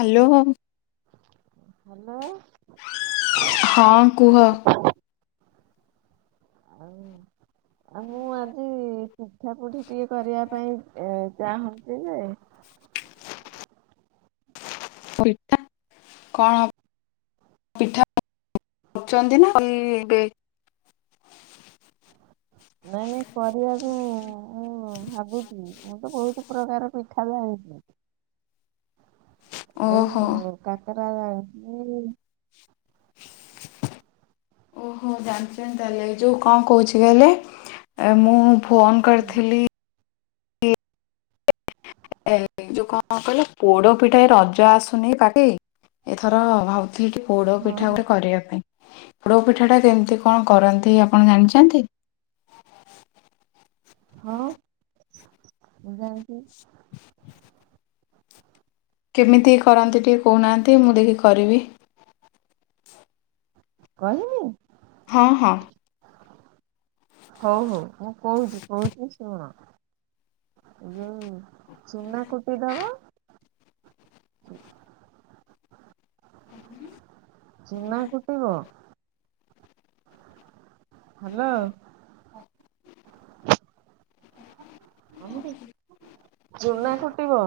Hello. Hello. ହଁ କୁହ। ମୁଁ ଆଜି ପିଠା ପୁଠି ଟିକେ କରିବା ପାଇଁ ଚାହୁଁଛି ଯେ ପିଠା କଣ ହବ ପିଠା କରଛନ୍ତି ନା [unintelligible] ନାଇଁ ନାଇଁ କରିବାକୁ ମୁଁ ଭାବୁଛି। ମୁଁ ତ ବହୁତ ପ୍ରକାର ପିଠା ଜାଣିଛି। ଓହୋ ଆଉ କାକରା ଜାଣିଛି ଓହୋ ଜାଣିଛନ୍ତି ତାହଲେ ଏ ଯୋଉ କଣ କହୁଛି କହଲେ ମୁଁ ଫୋନ କରିଥିଲି ଏ ଏଇ ଯୋଉ କଣ କହିଲ ପୋଡ ପିଠା ରଜ ଆସୁନି [unintelligible] ଏଥର ଭାବ ଠିକ ପୋଡ ହଁ ପିଠା ହଁ ଗୋଟେ କରିବା ପାଇଁ। ପୋଡୋ ପିଠା ଟା କେମିତି କଣ କରନ୍ତି ଆପଣ ଜାଣିଛନ୍ତି? ହଁ। [inaudible] କେମିତି କରନ୍ତି ଟିକେ କହୁନାହାନ୍ତି ମୁଁ ଦେଖି କରିବି। କହିବି? ହଁ ହଁ। ହଉ ହଉ ମୁଁ କହୁଛି କହୁଛି ଶୁଣ ହୁଁ। ଚୁନା କୁଟିଦେବ ଚୁନା କୁଟିିବ ହ୍ୟାଲୋ କହିଵି ଚୁନା କୁଟିବ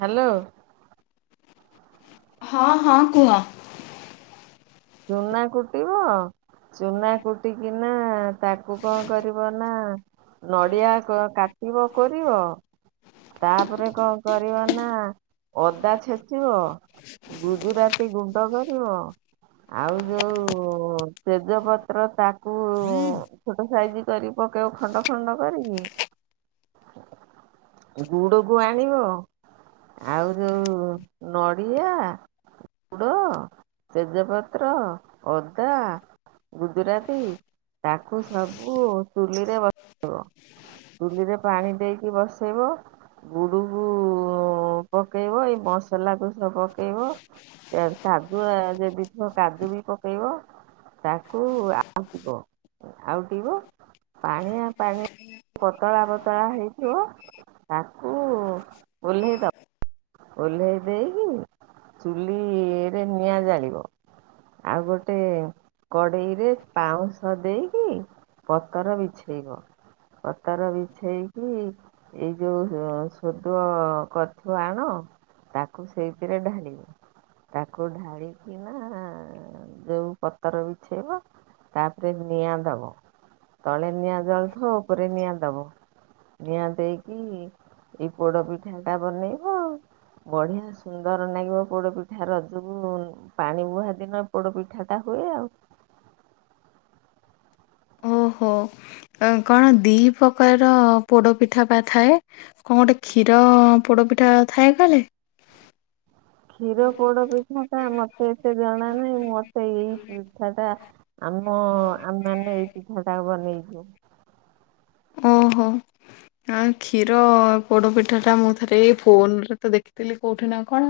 ହ୍ୟାଲୋ। ହଁ ହଁ କୁହ ଚୁନା କୁଟ କୁଟିବ ଚୁନା କୁଟିକି ନା ତାକୁ କଣ କରିବ ନା ନଡିଆ କ କାଟି କାଟିବ କୋରିବ ତାପରେ କଣ କରିବ ନା ଅଦା ଛେଚିବ ଗୁଜୁରାତି ଗୁଣ୍ଡ କରିବ ଆଉ ଯୋଉ ତେଜପତ୍ର ତାକୁ ଛୋଟ ସାଇଜ କରି ପକେଇବ ଖଣ୍ଡ ଖଣ୍ଡ କରିକି ଗୁଡ କୁ ଆଣିବ ଆଉ ଯୋଉ ନ ଡ଼ିଆ ଗୁଡ଼ ତେଜପତ୍ର, ଅଦା, ଗୁଜୁରାତି ତାକୁ ସବୁ ଚୁଲିରେ ବସେଇବ। ଚୁଲିରେ ପାଣି ଦେଇକି ବସେଇବ। ଗୁଡ଼କୁ ପକାଇବ ଏଇ ମସଲାକୁ ସବୁ ପକେଇବ କାଜୁ ଆ ଯେ ଦି ଥର କାଜୁ ବି ପକାଇବ ତାକୁ ଆଉଟିବ। ଆଉଟିବ ପାଣିଆ ପାଣିଆ ପତଳା ପତଳା ହେଇଥିବ, ତାକୁ ଓହ୍ଲାଇଦବ। ଓହ୍ଲାଇ ଦେଇକି ଚୁଲିରେ ନିଆଁ ଜାଳିବ। ଆଉ ଗୋଟେ କଡ଼େଇରେ ପାଉଁଶ ଦେଇକି, ପତର ବିଛେଇବ। ପତର ବିଛେଇକି ଏଇ ଯୋଉ ଶୋଦଅ କରିଥିବ ଆଣ ତାକୁ ସେଇଥିରେ ଢାଳିବ। ତାକୁ ଢାଳି ନା ଯୋଉଁ ପତର ବିଛେଇବ। ତାପରେ ନିଆଁ ଦବ। ତଳେ ନିଆଁ ଜଳଥିବ ଉପରେ ନିଆଁ ଦବ। ନିଆଁ ଦେଇକି ଏଇ ପୋଡ଼ପିଠାଟା ବନେଇବ। ବଢ଼ିଆ ସୁନ୍ଦର ଲାଗିବ ପୋଡ଼ପିଠା ରଜକୁ ପାଣି ବୁହା ଦିନ ପୋଡ଼ପିଠାଟା ହୁଏ ଆଉ। ଓହୋ ଅଁ କଣ ଦି ପ୍ରକାରର ପୋଡ଼ପିଠା ପା ଥାଏ। କଁ ଗୋଟେ କ୍ଷୀର ପୋଡ଼ପିଠା ଥାଏ କହିଲେ। କ୍ଷୀର ପୋଡ଼ପିଠାଟା ମତେ ଏତେ ଜଣା ନାହିଁ। ମୋତେ ଏଇ ପିଠାଟା ଆମ ଆମେମାନେ ଏଇ ପିଠାଟା ବନେଇଚୁ। ଓହୋ ହଁ କ୍ଷୀର ଆଁ ପୋଡପିଠାଟା ମୁଁ ଥରେ ଏ ଫୋନରେ ତ ଦେଖିଥିଲି କୋଉଠି ନାଁ କଣ।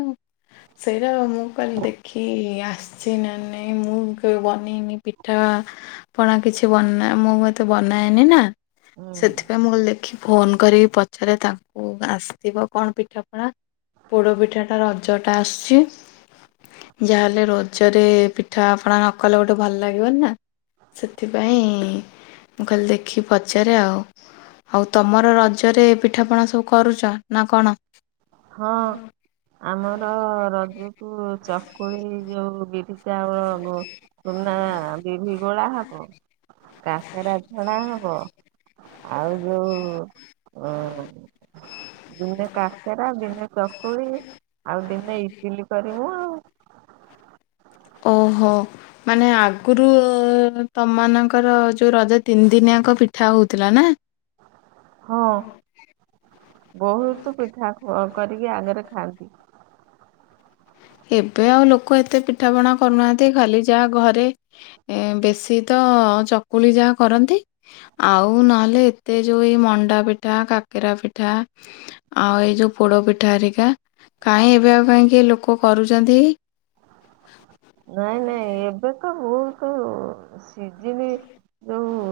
ସେଇଟା ମୁଁ କହିଲି ଦେଖି ଆସିଚି ନାଁ ନାଇଁ ମୁଁ କେବେ ବନେଇନି ପିଠା ପଣା କିଛି ବନା ମୁଁ ଏତେ ବନାଏନି ନାଁ। ହୁଁ। ସେଥିପାଇଁ ମୁଁ ଲେଖେ। ଫୋନ କରିକି ପଚାରେ ତାଙ୍କୁ ଆସିଥିବ କଣ ପିଠାପଣା। ପୋଡ଼ପିଠାଟା ରଜଟା ଆସୁଚି। ଯା ହେଲେ ରଜରେ ପିଠାପଣା ନ କଲେ ଗୋଟେ ଭଲ ଲାଗିବନି ନା। ସେଥିପାଇଁ ମୁଁ କଲି ଦେଖି ପଚାରେ ଆଉ। ହଉ ତମର ରଜରେ ପିଠାପଣା ସବୁ କରୁଚ ନାଁ କଣ? ହଁ ଆମର ର ରଜକୁ ଚକୁଳି ଯୋଉ ବିରି ଚାଉଳ ଗୁ ଚୁନା ବିରହି ଗୋଳା ହବ କା କେରା ଛଣା ହବ। ଆଉ ଯୋଉ ଅ ଯୋଉ ନ କା ହେରା ଦିନେ ଚକୁଳି ଆଉ ଦିନେ ଇଟିଲି କରିମୁ ଆଉ। ଓହୋ ମାନେ ଆଗୁରୁ ତମମାନଙ୍କର ଯୋଉ ରଜ ତିନି ଦିନିଆଙ୍କ ପିଠା ହୋଉଥୁଲା ନାଁ? ହଁ ବୋହୁତ ପିଠା କ କରିକି ଆଗରେ ଖାଆନ୍ତି। ଏବେ ଆଉ ଲୋକ ଏତେ ପିଠା ପଣା କରୁନାହାନ୍ତି, ଖାଲି ଯାହା ଘରେ ଏଁ ବେଶୀ ତ ଚକୁଳି ଯାହା କରନ୍ତି ଆଉ ନହେଲେ ଏତେ ଯୋଉ ଏଇ ମଣ୍ଡା ପିଠା, କାକେରା ପିଠା ଆଉ ଏଇ ଯୋଉ ପୋଡ଼ ପିଠା ହେରିକା କାଇଁ ଏବେ ଆଉ କାଇଁ ଲୋକ୍ କ କରୁଚନ୍ତି? ନାଇଁ ନାଇଁ ଏବେକ ବୋହୁତ୍ ସିଜିନି ଯୋଉ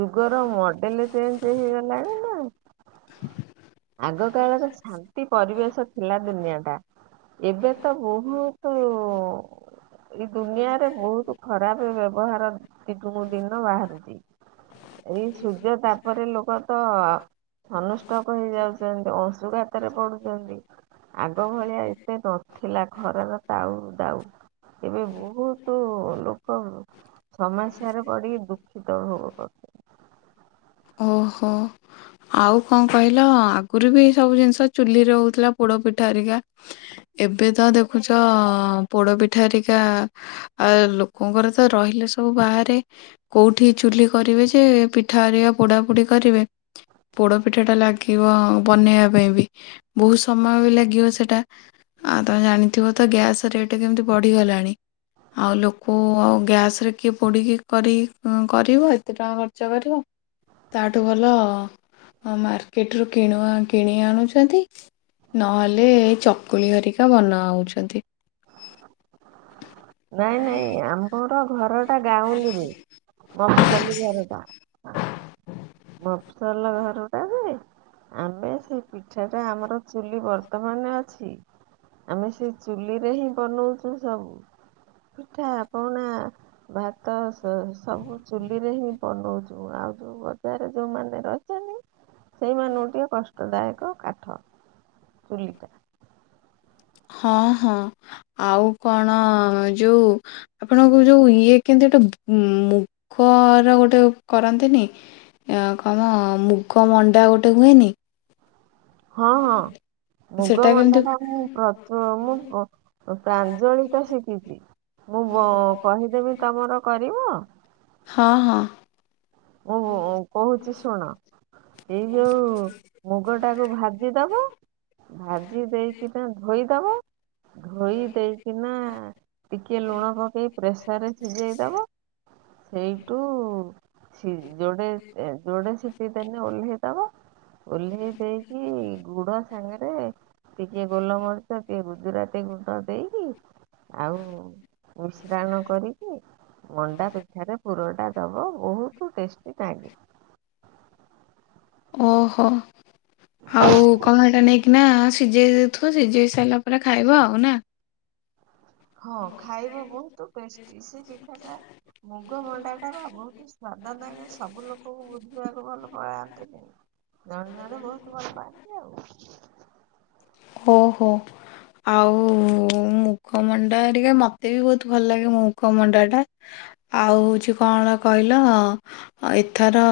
ଯୁ ର ମଡେଲ ଚେଞ୍ଚ୍ ହେଇଗଲାଣି ନାଁ। [inaudible] ଆଗ କାଳରେ ସା ନ୍ତି ପରିବେଶ ଥିଲା ଦୁନିଆ। ଟା। ଏବେ ତ ବୋହୁତ ଏଇ ଦୁନିଆରେ ବୋହୁତ ଖରାପ ବ୍ୟବହାର ଦିନୁକୁ ଦିନ ବାହାରୁଚି। ଏଇ ସୂର୍ଯ୍ୟ ତାପରେ ଲୋକ ତ ହନୁଷ୍ଟ କ ହେଇଯାଉଚନ୍ତି ଅଂଶୁଘାତରେ ପଡୁଚନ୍ତି। ଆଗ ଭଳିଆ ଏତେ ନଥିଲା ଖରାର ତାଉ ଦାଉ। ଏବେ ବୋହୁତ ଲୋକ ସମସ୍ୟାରେ ପଡିିକି ଦୁଃଖିତ ଭୋଗ କରୁଚନ୍ତି। ଓହୋ। ଆଉ କଁ କହିଲ ଆଗୁରୁ ବି ଏଇ ସବୁ ଜିନିଷ ଚୁଲିରେ ହୋଉଥୁଲା ପୋଡ଼ପିଠା ହରିକା। ଏବେ ତ ଦେଖୁଚ ପୋଡ଼ପିଠା ହେରିକା ଆ ଲୋକଙ୍କର ତ ରହିଲେ ସବୁ ବାହାରେ କୋଉଠି ଚୁଲି କରିବେ ଯେ ପିଠା ହେରିଆ ପୋଡ଼ାପୁଡ଼ି କରିବେ। ପୋଡ଼ପିଠାଟା ଲାଗିବ ବନେଇବା ପାଇଁ ବି ବୋହୁତ ସମୟ ବି ଲାଗିବ ସେଟା। ଆଉ ତମେ ଜାଣିଥିବ ତ ଗ୍ୟାସ୍ ରେଟ୍ କେମିତି ବଢ଼ିଗଲାଣି। ଆଉ ଲୋକ ଆଉ ଗ୍ୟାସରେ କିଏ ପୋଡ଼ିକି କରି ଉଁ କରିବ ଏତେ ଟଙ୍କା ଖର୍ଚ୍ଚ କରିବ ତାଠୁ ଭଲ ମାର୍କେଟରୁୁ କିଣୁ କିଣି ଆଣୁଚନ୍ତି। ନହେଲେ ଏଇ ଚକୁଳି ହରିକା ବନାଉଚନ୍ତି। ନାଇଁ ନାଇଁ ଆମର ଘରଟା ଗାଉଁଲିରେ ମଫସଲୀ ଘରଟା। ମଫସଲର ଘରୁଟା ହୁଏ। ଆମେ ସେଇ ପିଠାଟା ଆମର ଚୁଲି ବର୍ତ୍ତମାନେ ଅ ଛି ଆମେ ସେଇ ଚୁଲିରେ ହିଁ ବନଉଚୁ ସବୁ। ପିଠା ପଣା ଭାତ ସ ସବୁ ଚୁଲିରେ ହିଁ ବନଉଚୁ। ଆଉ ଯୋଉ ବଜାରରେ ଯୋଉମାନେ ରହିଚନ୍ତି ସେଇମାନଙ୍କୁ ଟିକେ କଷ୍ଟଦାୟକ କାଠ ଚୁଲିଟା। ହଁ ହଁ ଆଉ କଣ ଯୋଉ ଆପଣଙ୍କୁ ଯୋଉ ଇଏ କେନ୍ତି ଗୋଟେ ମୁଗର ଗୋଟେ କରନ୍ତିନି ଅ କଣ ମୁଗ ମଣ୍ଡା ଗୋଟେ ହୁଏନି? ହଁ ହଁ ମୁଗ ସେଟା ମଣ୍ଡା କେମିତି ପା ମୁଁ ପ୍ରଚଳ ମୁଁ ପ୍ର ଓ ପ୍ରାଞ୍ଜଳିକା ଶିଖିଛି। ମୁଁ କହିଦେବି ତମର କରିବ? ହଁ ହଁ। ଓହେ ଉଁ କୋହୁଚି ଶୁଣ। ଏଇ ଯୋଉ ମୁଗଟାକୁ ଭାଜିଦବ। ଭାଜି ଦେଇକିନା ଧୋଇଦବ ଧୋଇ ଦେଇକିନା ଟିକିଏ ଲୁଣ ପକେଇ ପ୍ରେସରରେ ସିଝେଇଦବ ସେଇଟୁ ସି ଯୋଡେ ଏ ଯୋଡେ ସିଟି ଦେନେ ଓହ୍ଲେଇ ଦବ। ଓହ୍ଲେଇ ଦେଇକି ଗୁଡ ସାଙ୍ଗରେ ଟିକେ ଗୋଲମରିଚ ଟିକେ ରୁଜୁରାତି ଗୁଣ୍ଡ ଦେଇକି ଆଉ ମିଶ୍ରାଣ କରିକି ମଣ୍ଡା ପିଠାରେ ପୁର ଦେଇଦବ ବୋହୁ ତ ଟେଷ୍ଟି ନାଗେ। ଓହୋ। ଆଉ କଣ ହେଟା ନେଇ କିନା ସିଝେଇ ଦେଇଥିବ ସିଝେଇ ସାରିଲା ପରେ ଖାଇବ ଆଉ ନା। ହଁ ଖାଇବା ବୋହୁତ ଟେଷ୍ଟି ସେ ପିଠାଟା ମୁଗ ସେଟା ପା ବୋହୁତ ସ୍ଵାଦ ଦାୟକ ସବୁ ଲୋକଙ୍କୁ ବୁଝିବାକୁ ଭଲ ପଳାନ୍ତିନି। [unintelligible] ଜଣେ ଜଣେ ବୋହୁତ ପାଆନ୍ତି ଆଉ। ଓହୋ ଆଉ ମୁଗ ମଣ୍ଡା ହେରିକ ମତେ ବି ବୋହୁତ ଭଲ ଲାଗେ ମୁଗ ମଣ୍ଡାଟା ଆଉ ହୋଉଚି କଣ କହିଲ ଏଥର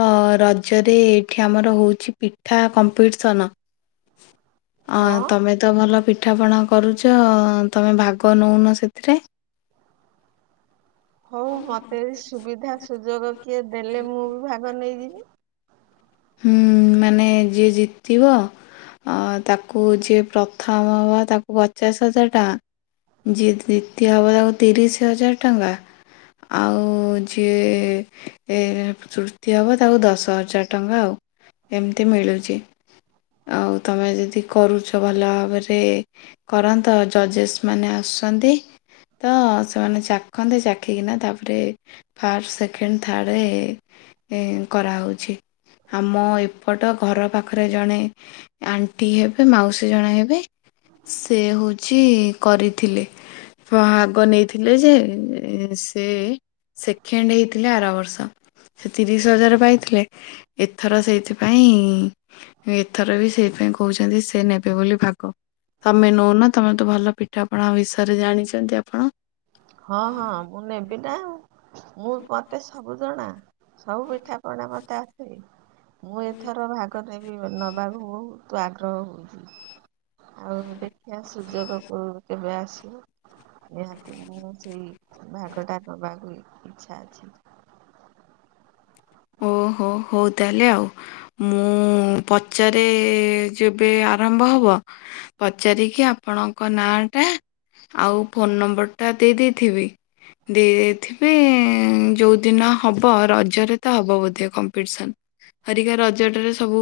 ରଜରେ ଏଠି ଆମର ହୋଉଚି ପିଠା କମ୍ପିଟିସନ୍। ଅଁ ହଁ ତମେ ତ ଭଲ ପି ପିଠା ପଣା କରୁଛ ତମେ ଭାଗ ନଉନ ସେଥିରେ? ହଉ ମୋତେ ସୁବିଧା ସୁଯୋଗ କିଏ ଦେଲେ ମୁଁ ବି ଭାଗ ନେଇଯିବି? ହୁଁ ମାନେ ଯିଏ ଜିତିବ ଅ ତାକୁ ଯିଏ ପ୍ରଥମ ହବ ତାକୁ ପଚାଶ ହଜାର ଟଙ୍କା ଯିଏ ଦ୍ଵିତୀୟ ହବ ତାକୁ ତିରିଶ ହଜାର ଟଙ୍କା ଆଉ ଯିଏ ଅ ତୃତୀୟ ହବ ତାକୁ ଦଶ ହଜାର ଟଙ୍କା ଆଉ ଏମିତି ମିଳୁଛି ଆଉ ତମେ ଯଦି କରୁଛ ଭଲ ଭାବରେ କରନ୍ତ ଜଜେସ୍ ମାନେ ଆସୁଛନ୍ତି ତ ସେମାନେ ଚାଖନ୍ତେ ଚାଖିକିନା ତାପରେ ଫାଷ୍ଟ ସେକେଣ୍ଡ ଥାର୍ଡ଼ କରାହେଉଛି। ଆମ ଏପଟ ଘର ପାଖରେ ଜଣେ ଆଣ୍ଟି ହେବେ ମାଉସୀ ଜଣେ ହେବେ ସେ ହଉଛି କରିଥିଲେ ଭାଗ ନେଇଥିଲେ ଯେ ସେ ସେକେଣ୍ଡ ହେଇଥିଲେ ଆର ବର୍ଷ ସେ ତିରିଶ ହଜାର ପାଇଥିଲେ। ଏଥର ସେଇଥିପାଇଁ ଏଥର ବି ସେଇପାଇ କହୁଛନ୍ତି ସେ ନେବେ ବୋଲି ଭାଗ ତମେ ନଉନ ତମେ ତୁ ଭଲ ପିଠାପଣା ବିଷୟରେ ଜାଣିଛନ୍ତି ଆପଣ? ହଁ ହଁ ମୁଁ ନେବି ନା ଆଉ। ମୁଁ ମତେ ସବୁ ଜଣା। ସବୁ ପିଠା ପଣା ମତେ ଆସେ ମୁଁ ଏଥର ଭାଗ ନେବି ନେବାକୁ ବା ତୁ ଆଗ୍ରହ ହଉଛି ଆଉ ଦେଖିବା ସୁଯୋଗକୁ କେବେ ଆସିବ ନିହାତି ମୁଁ ସେଇ ଭାଗଟା ଦବାକୁ ଇଚ୍ଛା ଅଛି। ଓହୋ ହଉ ତାହେଲେ ଆଉ ମୁଁ ପଚାରେ ଯେବେ ଆରମ୍ଭ ହବ ପଚାରିକି ଆପଣଙ୍କ ନାଁଟା ଆଉ ଫୋନ ନମ୍ବରଟା ଦେଇ ଦେଇଥିବି ଦେଇ ଦେଇଥିବି ଯୋଉଦିନ ହବ ରଜରେ ତା ହବ ବୋଧେ କମ୍ପିଟିସନ ହରିକା ରଜଟାରେ ସବୁ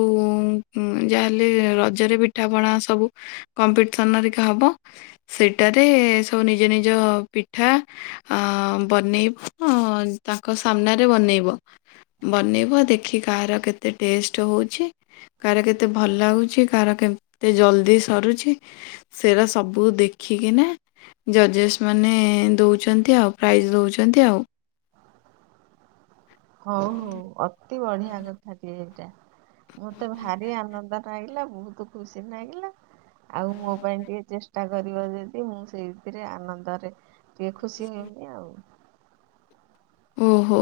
ଯାହାହେଲେ ରଜରେ ପିଠା ପଣା ସବୁ କମ୍ପିଟିସନ ହରିକା ହବ ସେଇଟାରେ ସବୁ ନିଜ ନିଜ ପିଠା ବନେଇବ ତାଙ୍କ ସାମ୍ନାରେ ବନେଇବ। ବନେଇବ ଦେଖି କାହାର କେତେ ଟେଷ୍ଟ ହଉଛି କାହାର କେତେ ଭଲ ଲାଗୁଛି କାହାର କେତେ ଜଲଦି ସରୁଛି ସେଟା ସବୁ ଦେଖିକିନା ଜଜେସ୍ ମାନେ ଦଉଛନ୍ତି ଆଉ ପ୍ରାଇଜ ଦଉଛନ୍ତି ଆଉ। ହଉ ହଉ। ଅ ଏତେ ବଢିଆ କଥା ଟିଏ ଏଇଟା। ମତେ ଭାରି ଆନନ୍ଦ ଲାଗିଲା ବହୁତ ଖୁସି ଲାଗିଲା ଆଉ ମୋ ପାଇଁ ଟିକେ ଚେଷ୍ଟା କରିବ ଯଦି ମୁଁ ସେଇଥିରେ ଆନନ୍ଦରେ ଟିକେ ଖୁସି ହେମି ଆଉ ଓହୋ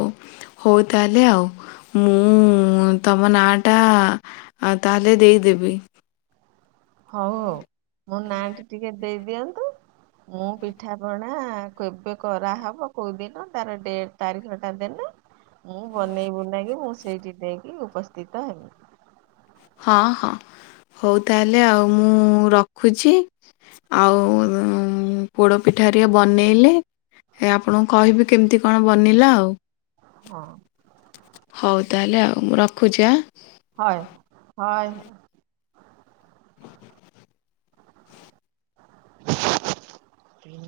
ହଉ ତାହେଲେ ଆଉ ମୁଁ ତମ ନାଁଟା ତାହେଲେ ଦେଇଦେବି ହଉ ହଉ ମୋ ନାଟି ଟିକେ ଦେଇଦିଅନ୍ତୁ। ମୁଁ ପିଠା ପଣା କେବେ କରାହେବ କୋଉ ଦିନ ତାର ଡେଟ ତାରିଖ ଟା ଦେଲେ ମୁଁ ବନେଇ ବୁନେଇକି ମୁଁ ସେଇଠି ନେଇକି ଉପସ୍ଥିତ ହେବି ହଁ ହଁ ହଉ ତାହେଲେ ଆଉ ମୁଁ ରଖୁଛି ଆଉ ପୋଡ଼ପିଠାରେ ବନେଇଲେ ଆପଣଙ୍କୁ କହିବି କେମିତି କଣ ବନେଇିଲା ଆଉ ହଁ ହଉ ତାହେଲେ ଆଉ। ଉ ମୁଁ ରଖୁଛି ଆ ହଏ ହଏ ହଏ।